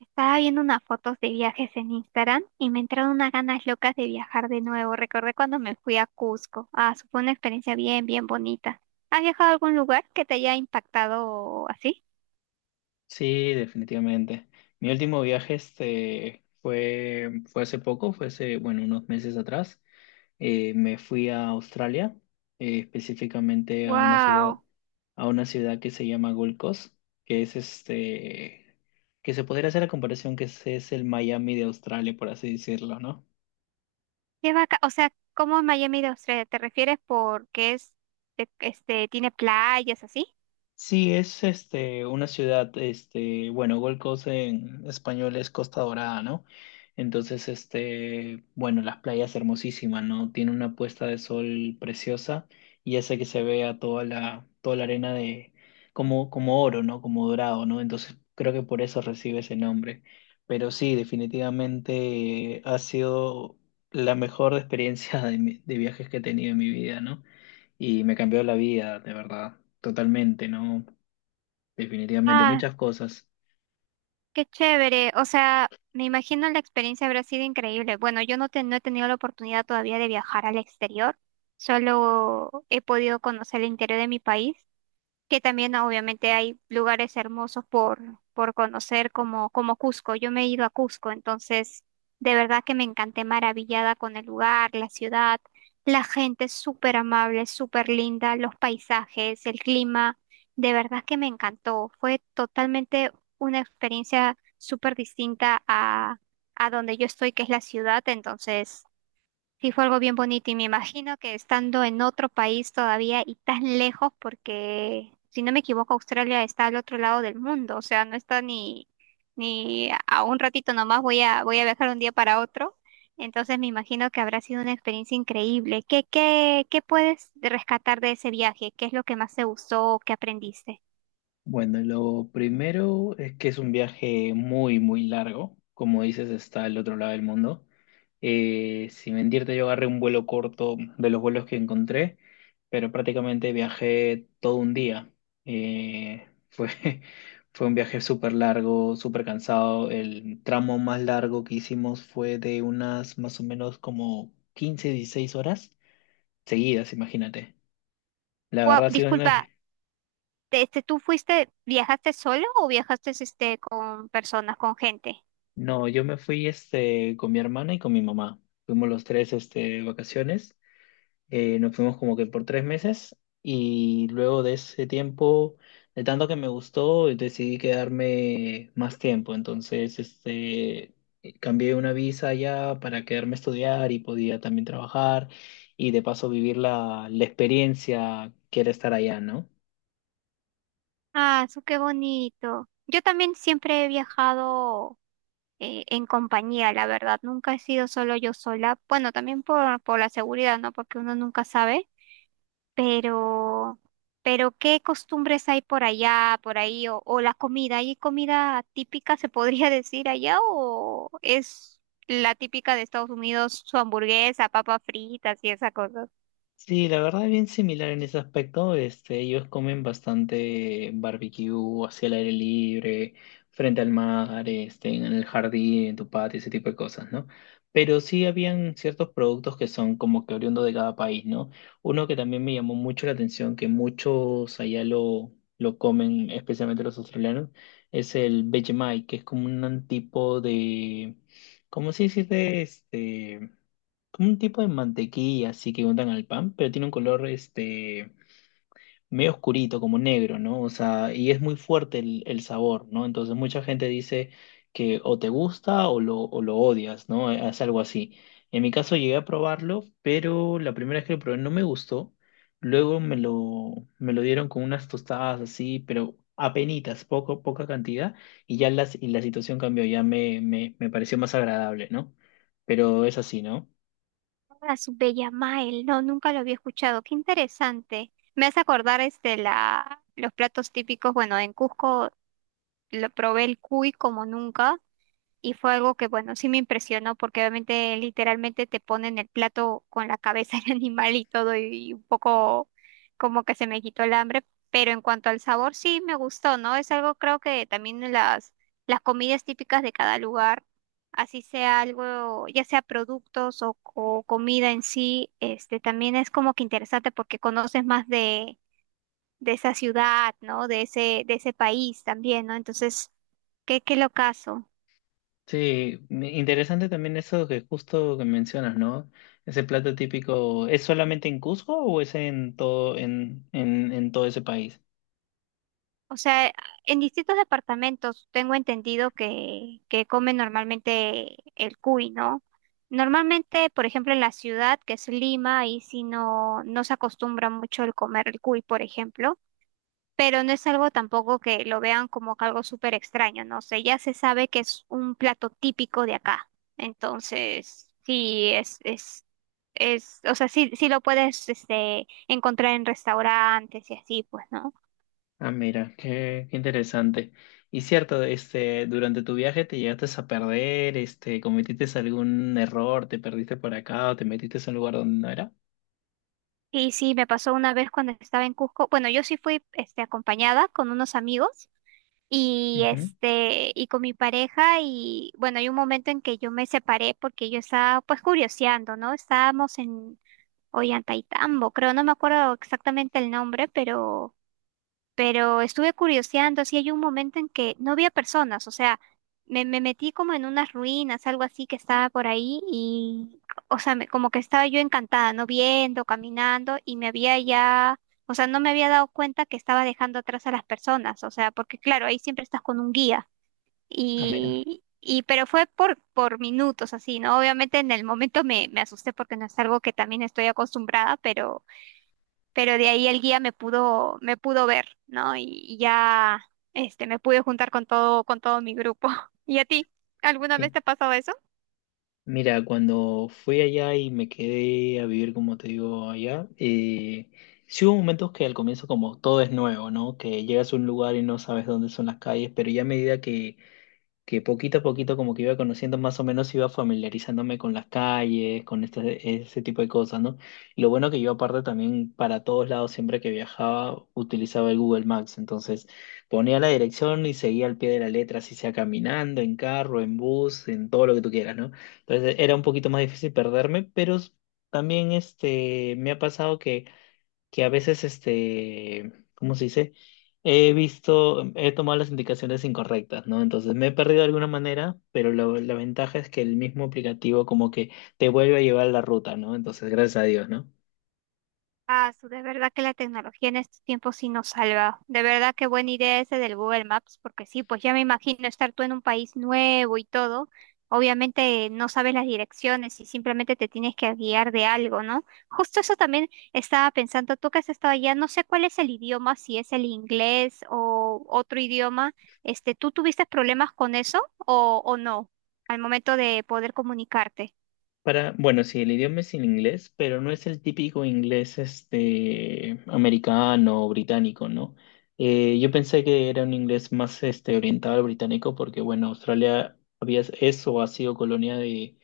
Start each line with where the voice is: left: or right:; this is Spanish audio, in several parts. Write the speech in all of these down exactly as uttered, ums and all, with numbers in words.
right: Estaba viendo unas fotos de viajes en Instagram y me entraron unas ganas locas de viajar de nuevo. Recordé cuando me fui a Cusco. Ah, eso fue una experiencia bien, bien bonita. ¿Has viajado a algún lugar que te haya impactado así?
left: Sí, definitivamente. Mi último viaje este, fue, fue hace poco, fue hace, bueno, unos meses atrás. Eh, me fui a Australia, eh, específicamente a una ciudad,
right: Wow,
left: a una ciudad que se llama Gold Coast, que es este, que se podría hacer la comparación que es, es el Miami de Australia, por así decirlo, ¿no?
right: qué vaca. O sea, ¿cómo Miami de Australia? ¿Te refieres porque es, de- este, tiene playas así?
left: Sí, es este una ciudad, este, bueno, Gold Coast en español es Costa Dorada, ¿no? Entonces, este, bueno, las playas hermosísimas, ¿no? Tiene una puesta de sol preciosa y hace que se vea toda la, toda la arena de, como, como oro, ¿no? Como dorado, ¿no? Entonces, creo que por eso recibe ese nombre. Pero sí, definitivamente ha sido la mejor experiencia de, mi- de viajes que he tenido en mi vida, ¿no? Y me cambió la vida, de verdad, totalmente, ¿no? Definitivamente,
right: Ah,
left: muchas cosas.
right: qué chévere. O sea, me imagino la experiencia habrá sido increíble. Bueno, yo no, te- no he tenido la oportunidad todavía de viajar al exterior, solo he podido conocer el interior de mi país, que también ah, obviamente hay lugares hermosos por, por conocer como, como Cusco. Yo me he ido a Cusco, entonces de verdad que me encanté maravillada con el lugar, la ciudad, la gente es súper amable, súper linda, los paisajes, el clima, de verdad que me encantó. Fue totalmente una experiencia súper distinta a, a donde yo estoy, que es la ciudad. Entonces sí, fue algo bien bonito y me imagino que estando en otro país todavía y tan lejos, porque si no me equivoco, Australia está al otro lado del mundo. O sea, no está ni, ni a un ratito nomás. Voy a, voy a viajar un día para otro. Entonces me imagino que habrá sido una experiencia increíble. ¿Qué, qué, qué puedes rescatar de ese viaje? ¿Qué es lo que más te gustó o qué aprendiste?
left: Bueno, lo primero es que es un viaje muy, muy largo. Como dices, está al otro lado del mundo. Eh, sin mentirte, yo agarré un vuelo corto de los vuelos que encontré, pero prácticamente viajé todo un día. Eh, fue, fue un viaje súper largo, súper cansado. El tramo más largo que hicimos fue de unas más o menos como quince dieciséis horas seguidas, imagínate. La
right: Guau,
left: verdad, sí, no,
right: disculpa, este, ¿tú fuiste, viajaste solo o viajaste este, con personas, con gente?
left: No, yo me fui este, con mi hermana y con mi mamá. Fuimos los tres este, vacaciones. Eh, nos fuimos como que por tres meses y luego de ese tiempo, de tanto que me gustó, decidí quedarme más tiempo. Entonces, este, cambié una visa ya para quedarme a estudiar y podía también trabajar y de paso vivir la, la experiencia que era estar allá, ¿no?
right: Ah, su qué bonito. Yo también siempre he viajado eh, en compañía, la verdad. Nunca he sido solo yo sola. Bueno, también por, por la seguridad, ¿no? Porque uno nunca sabe. Pero, pero ¿qué costumbres hay por allá, por ahí? O, o la comida. ¿Hay comida típica, se podría decir allá? ¿O es la típica de Estados Unidos, su hamburguesa, papas fritas y esa cosa?
left: Sí, la verdad es bien similar en ese aspecto. Este, ellos comen bastante barbecue hacia el aire libre, frente al mar, este, en el jardín, en tu patio, ese tipo de cosas, ¿no? Pero sí habían ciertos productos que son como que oriundos de cada país, ¿no? Uno que también me llamó mucho la atención, que muchos allá lo, lo comen, especialmente los australianos, es el Vegemite, que es como un tipo de, ¿cómo se dice? Este como un tipo de mantequilla así que untan al pan, pero tiene un color este medio oscurito, como negro, ¿no? O sea, y es muy fuerte el, el sabor, ¿no? Entonces mucha gente dice que o te gusta o lo, o lo odias, ¿no? Eh, Es algo así. En mi caso llegué a probarlo, pero la primera vez que lo probé no me gustó. Luego me lo, me lo dieron con unas tostadas así, pero apenitas, poco, poca cantidad, y ya las, y la situación cambió, ya me, me, me pareció más agradable, ¿no? Pero es así, ¿no?
right: Ah, su Bella Mael, no, nunca lo había escuchado. Qué interesante. Me hace acordar este la los platos típicos. Bueno, en Cusco lo probé el cuy como nunca. Y fue algo que, bueno, sí me impresionó porque obviamente literalmente te ponen el plato con la cabeza del animal y todo y un poco como que se me quitó el hambre, pero en cuanto al sabor sí me gustó, ¿no? Es algo, creo que también las, las comidas típicas de cada lugar, así sea algo, ya sea productos o, o comida en sí, este también es como que interesante porque conoces más de, de esa ciudad, ¿no? De ese, de ese país también, ¿no? Entonces, qué, qué locazo.
left: Sí, me- interesante también eso que justo que mencionas, ¿no? Ese plato típico, ¿es solamente en Cusco o es en todo, en, en, en todo ese país?
right: O sea, en distintos departamentos tengo entendido que, que comen normalmente el cuy, ¿no? Normalmente, por ejemplo, en la ciudad, que es Lima, ahí sí no, no se acostumbra mucho el comer el cuy, por ejemplo, pero no es algo tampoco que lo vean como que algo súper extraño, ¿no? O sea, ya se sabe que es un plato típico de acá. Entonces, sí, es, es, es, o sea, sí, sí lo puedes, este, encontrar en restaurantes y así, pues, ¿no?
left: Ah, mira, qué, qué interesante. Y cierto, este, durante tu viaje te llegaste a perder, este, cometiste algún error, te perdiste por acá o te metiste en un lugar donde no era.
right: Y sí, me pasó una vez cuando estaba en Cusco. Bueno, yo sí fui este, acompañada con unos amigos y,
left: Ujú.
right: este, y con mi pareja. Y bueno, hay un momento en que yo me separé porque yo estaba pues curioseando, ¿no? Estábamos en Ollantaytambo, creo, no me acuerdo exactamente el nombre, pero pero estuve curioseando. Así hay un momento en que no había personas, o sea, me, me metí como en unas ruinas, algo así que estaba por ahí y, o sea, me- como que estaba yo encantada, ¿no? Viendo, caminando y me había ya, o sea, no me había dado cuenta que estaba dejando atrás a las personas, o sea, porque claro, ahí siempre estás con un guía
left: Ah, mira,
right: y... Y pero fue por, por minutos así, ¿no? Obviamente en el momento me, me asusté porque no es algo que también estoy acostumbrada, pero, pero de ahí el guía me pudo, me pudo ver, ¿no? Y, y ya, este, me pude juntar con todo, con todo mi grupo. ¿Y a ti? ¿Alguna
left: qué
right: vez te ha pasado eso?
left: Mira, cuando fui allá y me quedé a vivir, como te digo, allá, eh, sí hubo momentos que al comienzo como todo es nuevo, ¿no? Que llegas a un lugar y no sabes dónde son las calles, pero ya a medida que que poquito a poquito como que iba conociendo más o menos, iba familiarizándome con las calles, con este, ese tipo de cosas, ¿no? Y lo bueno que yo aparte también para todos lados, siempre que viajaba, utilizaba el Google Maps, entonces ponía la dirección y seguía al pie de la letra, si sea caminando, en carro, en bus, en todo lo que tú quieras, ¿no? Entonces era un poquito más difícil perderme, pero s- también este, me ha pasado que que a veces, este, ¿cómo se dice? He visto, em, he tomado las indicaciones incorrectas, ¿no? Entonces me he perdido de alguna manera, pero lo- la ventaja es que el mismo aplicativo como que te vuelve a llevar la ruta, ¿no? Entonces, gracias a Dios, ¿no?
right: Ah, su- de verdad que la tecnología en estos tiempos sí nos salva. De verdad que buena idea ese del Google Maps, porque sí, pues ya me imagino estar tú en un país nuevo y todo. Obviamente no sabes las direcciones y simplemente te tienes que guiar de algo, ¿no? Justo eso también estaba pensando, tú que has estado allá, no sé cuál es el idioma, si es el inglés o otro idioma. Este, ¿tú tuviste problemas con eso o, o no al momento de poder comunicarte?
left: Para, bueno, sí, el idioma es en inglés, pero no es el típico inglés, este, americano o británico, ¿no? Eh, yo pensé que era un inglés más, este, orientado al británico porque, bueno, Australia había, eso ha sido colonia de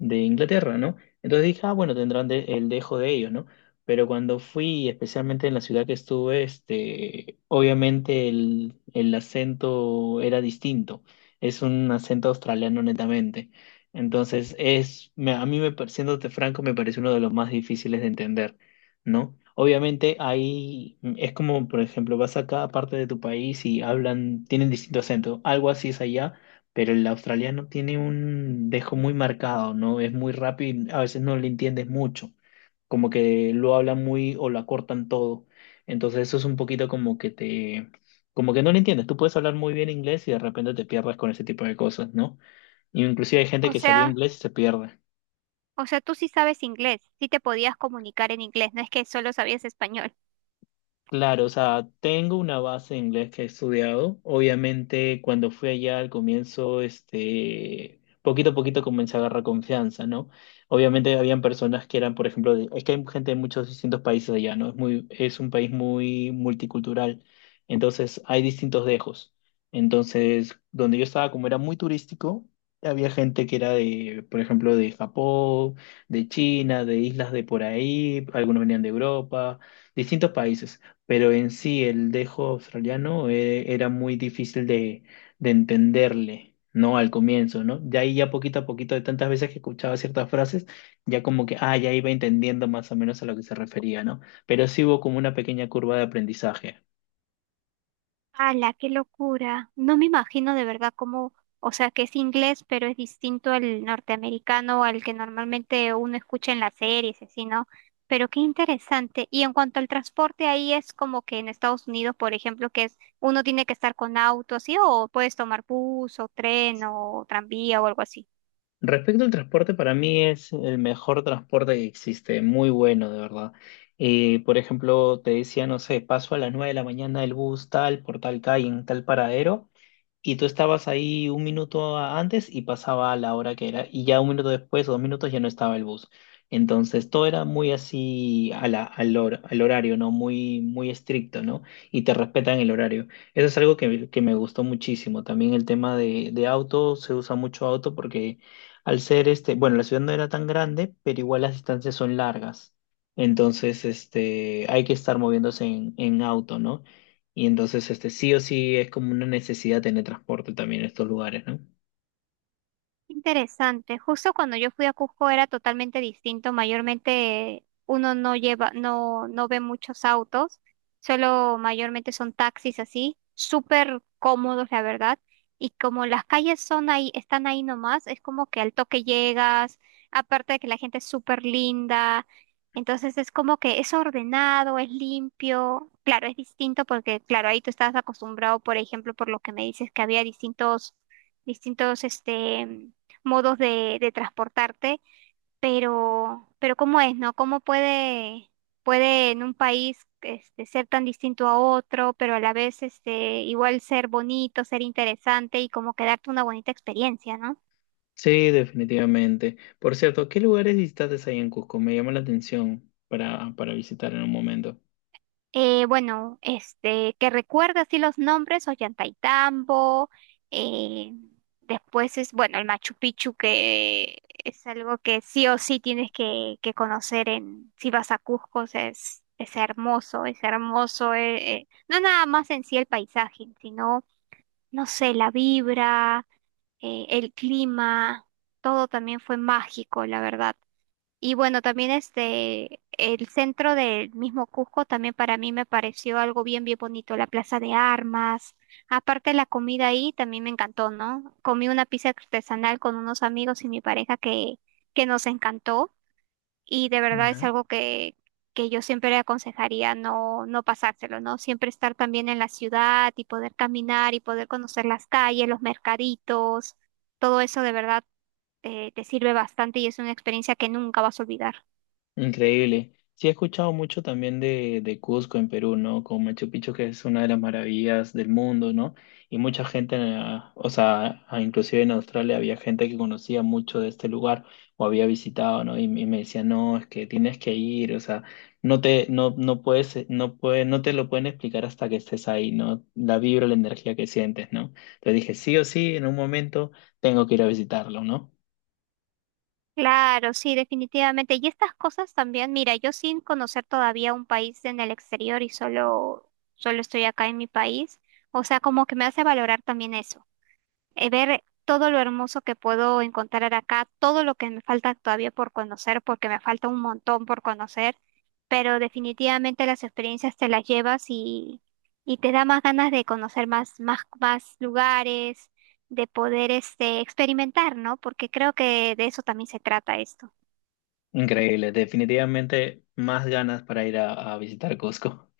left: de Inglaterra, ¿no? Entonces dije, ah, bueno, tendrán de- el dejo de ellos, ¿no? Pero cuando fui, especialmente en la ciudad que estuve, este, obviamente el, el acento era distinto. Es un acento australiano netamente. Entonces, es, me- a mí, me, par- siéndote franco, me parece uno de los más difíciles de entender, ¿no? Obviamente ahí mm, es como, por ejemplo, vas a cada parte de tu país y hablan, tienen distinto acento. Algo así es allá, pero el australiano tiene un dejo muy marcado, ¿no? Es muy rápido y a veces no le entiendes mucho, como que lo hablan muy o lo acortan todo. Entonces eso es un poquito como que te, como que no lo entiendes. Tú puedes hablar muy bien inglés y de repente te pierdes con ese tipo de cosas, ¿no? Inclusive hay gente
right: O
left: que sabía
right: sea...
left: inglés y se pierde.
right: O sea, tú sí sabes inglés, sí te podías comunicar en inglés, no es que solo sabías español.
left: Claro, o sea, tengo una base en inglés que he estudiado. Obviamente, cuando fui allá al comienzo, este, poquito a poquito comencé a agarrar confianza, ¿no? Obviamente, habían personas que eran, por ejemplo, de- es que hay gente de muchos distintos países allá, ¿no? Es muy, es un país muy multicultural. Entonces, hay distintos dejos. Entonces, donde yo estaba, como era muy turístico, había gente que era de, por ejemplo, de Japón, de China, de islas de por ahí, algunos venían de Europa, distintos países, pero en sí el dejo australiano, eh, era muy difícil de, de entenderle, ¿no? Al comienzo, ¿no? De ahí ya poquito a poquito, de tantas veces que escuchaba ciertas frases, ya como que, ah, ya iba entendiendo más o menos a lo que se refería, ¿no? Pero sí hubo como una pequeña curva de aprendizaje.
right: ¡Hala, qué locura! No me imagino de verdad cómo, o sea, que es inglés, pero es distinto al norteamericano, al que normalmente uno escucha en las series, así, ¿no? Pero qué interesante. Y en cuanto al transporte, ahí es como que en Estados Unidos, por ejemplo, que es uno tiene que estar con auto, así, o puedes tomar bus o tren o tranvía o algo así.
left: Respecto al transporte, para mí es el mejor transporte que existe, muy bueno, de verdad. Eh, por ejemplo, te decía, no sé, paso a las nueve de la mañana el bus tal, por tal calle, en tal paradero, y tú estabas ahí un minuto a- antes y pasaba a la hora que era, y ya un minuto después o dos minutos ya no estaba el bus. Entonces todo era muy así a la, al, hor- al horario, ¿no? Muy, muy estricto, ¿no? Y te respetan el horario. Eso es algo que, me- que me gustó muchísimo. También el tema de, de auto, se usa mucho auto porque al ser este, bueno, la ciudad no era tan grande, pero igual las distancias son largas. Entonces, este, hay que estar moviéndose en, en auto, ¿no? Y entonces, este, sí o sí es como una necesidad tener transporte también en estos lugares, ¿no?
right: Interesante. Justo cuando yo fui a Cusco era totalmente distinto. Mayormente uno no lleva, no, no ve muchos autos, solo mayormente son taxis así, súper cómodos, la verdad. Y como las calles son ahí, están ahí nomás, es como que al toque llegas, aparte de que la gente es súper linda. Entonces es como que es ordenado, es limpio. Claro, es distinto porque, claro, ahí tú estás acostumbrado, por ejemplo, por lo que me dices, que había distintos, distintos, este modos de, de transportarte, pero, pero ¿cómo es, no? ¿Cómo puede, puede en un país este, ser tan distinto a otro, pero a la vez este, igual ser bonito, ser interesante y como quedarte una bonita experiencia, ¿no?
left: Sí, definitivamente. Por cierto, ¿qué lugares visitantes hay en Cusco? Me llama la atención para, para visitar en un momento.
right: Eh, bueno, este, que recuerda así los nombres, Ollantaytambo, eh, después es, bueno, el Machu Picchu, que es algo que sí o sí tienes que, que conocer en, si vas a Cusco, o sea, es, es hermoso, es hermoso, eh, eh, no nada más en sí el paisaje, sino, no sé, la vibra, eh, el clima, todo también fue mágico, la verdad. Y bueno, también este, el centro del mismo Cusco también para mí me pareció algo bien, bien bonito, la plaza de armas. Aparte la comida ahí también me encantó, ¿no? Comí una pizza artesanal con unos amigos y mi pareja que, que nos encantó y de verdad es
left: ¿Ya?
right: algo que, que yo siempre le aconsejaría no, no pasárselo, ¿no? Siempre estar también en la ciudad y poder caminar y poder conocer las calles, los mercaditos, todo eso de verdad eh, te sirve bastante y es una experiencia que nunca vas a olvidar.
left: Increíble. Sí, he escuchado mucho también de, de Cusco en Perú, ¿no? Con Machu Picchu, que es una de las maravillas del mundo, ¿no? Y mucha gente, eh, o sea, a- inclusive en Australia había gente que conocía mucho de este lugar o había visitado, ¿no? Y, me y me decía, no, es que tienes que ir, o sea, no te, no, no puedes, eh, no puede, no te lo pueden explicar hasta que estés ahí, ¿no? La vibra, la energía que sientes, ¿no? Entonces dije, sí o sí, en un momento tengo que ir a visitarlo, ¿no?
right: Claro, sí, definitivamente. Y estas cosas también, mira, yo sin conocer todavía un país en el exterior y solo, solo estoy acá en mi país, o sea, como que me hace valorar también eso eh, ver todo lo hermoso que puedo encontrar acá, todo lo que me falta todavía por conocer, porque me falta un montón por conocer, pero definitivamente las experiencias te las llevas y, y te da más ganas de conocer más, más, más lugares, de poder este, experimentar, ¿no? Porque creo que de eso también se trata esto.
left: Increíble, definitivamente más ganas para ir a, a visitar Cusco.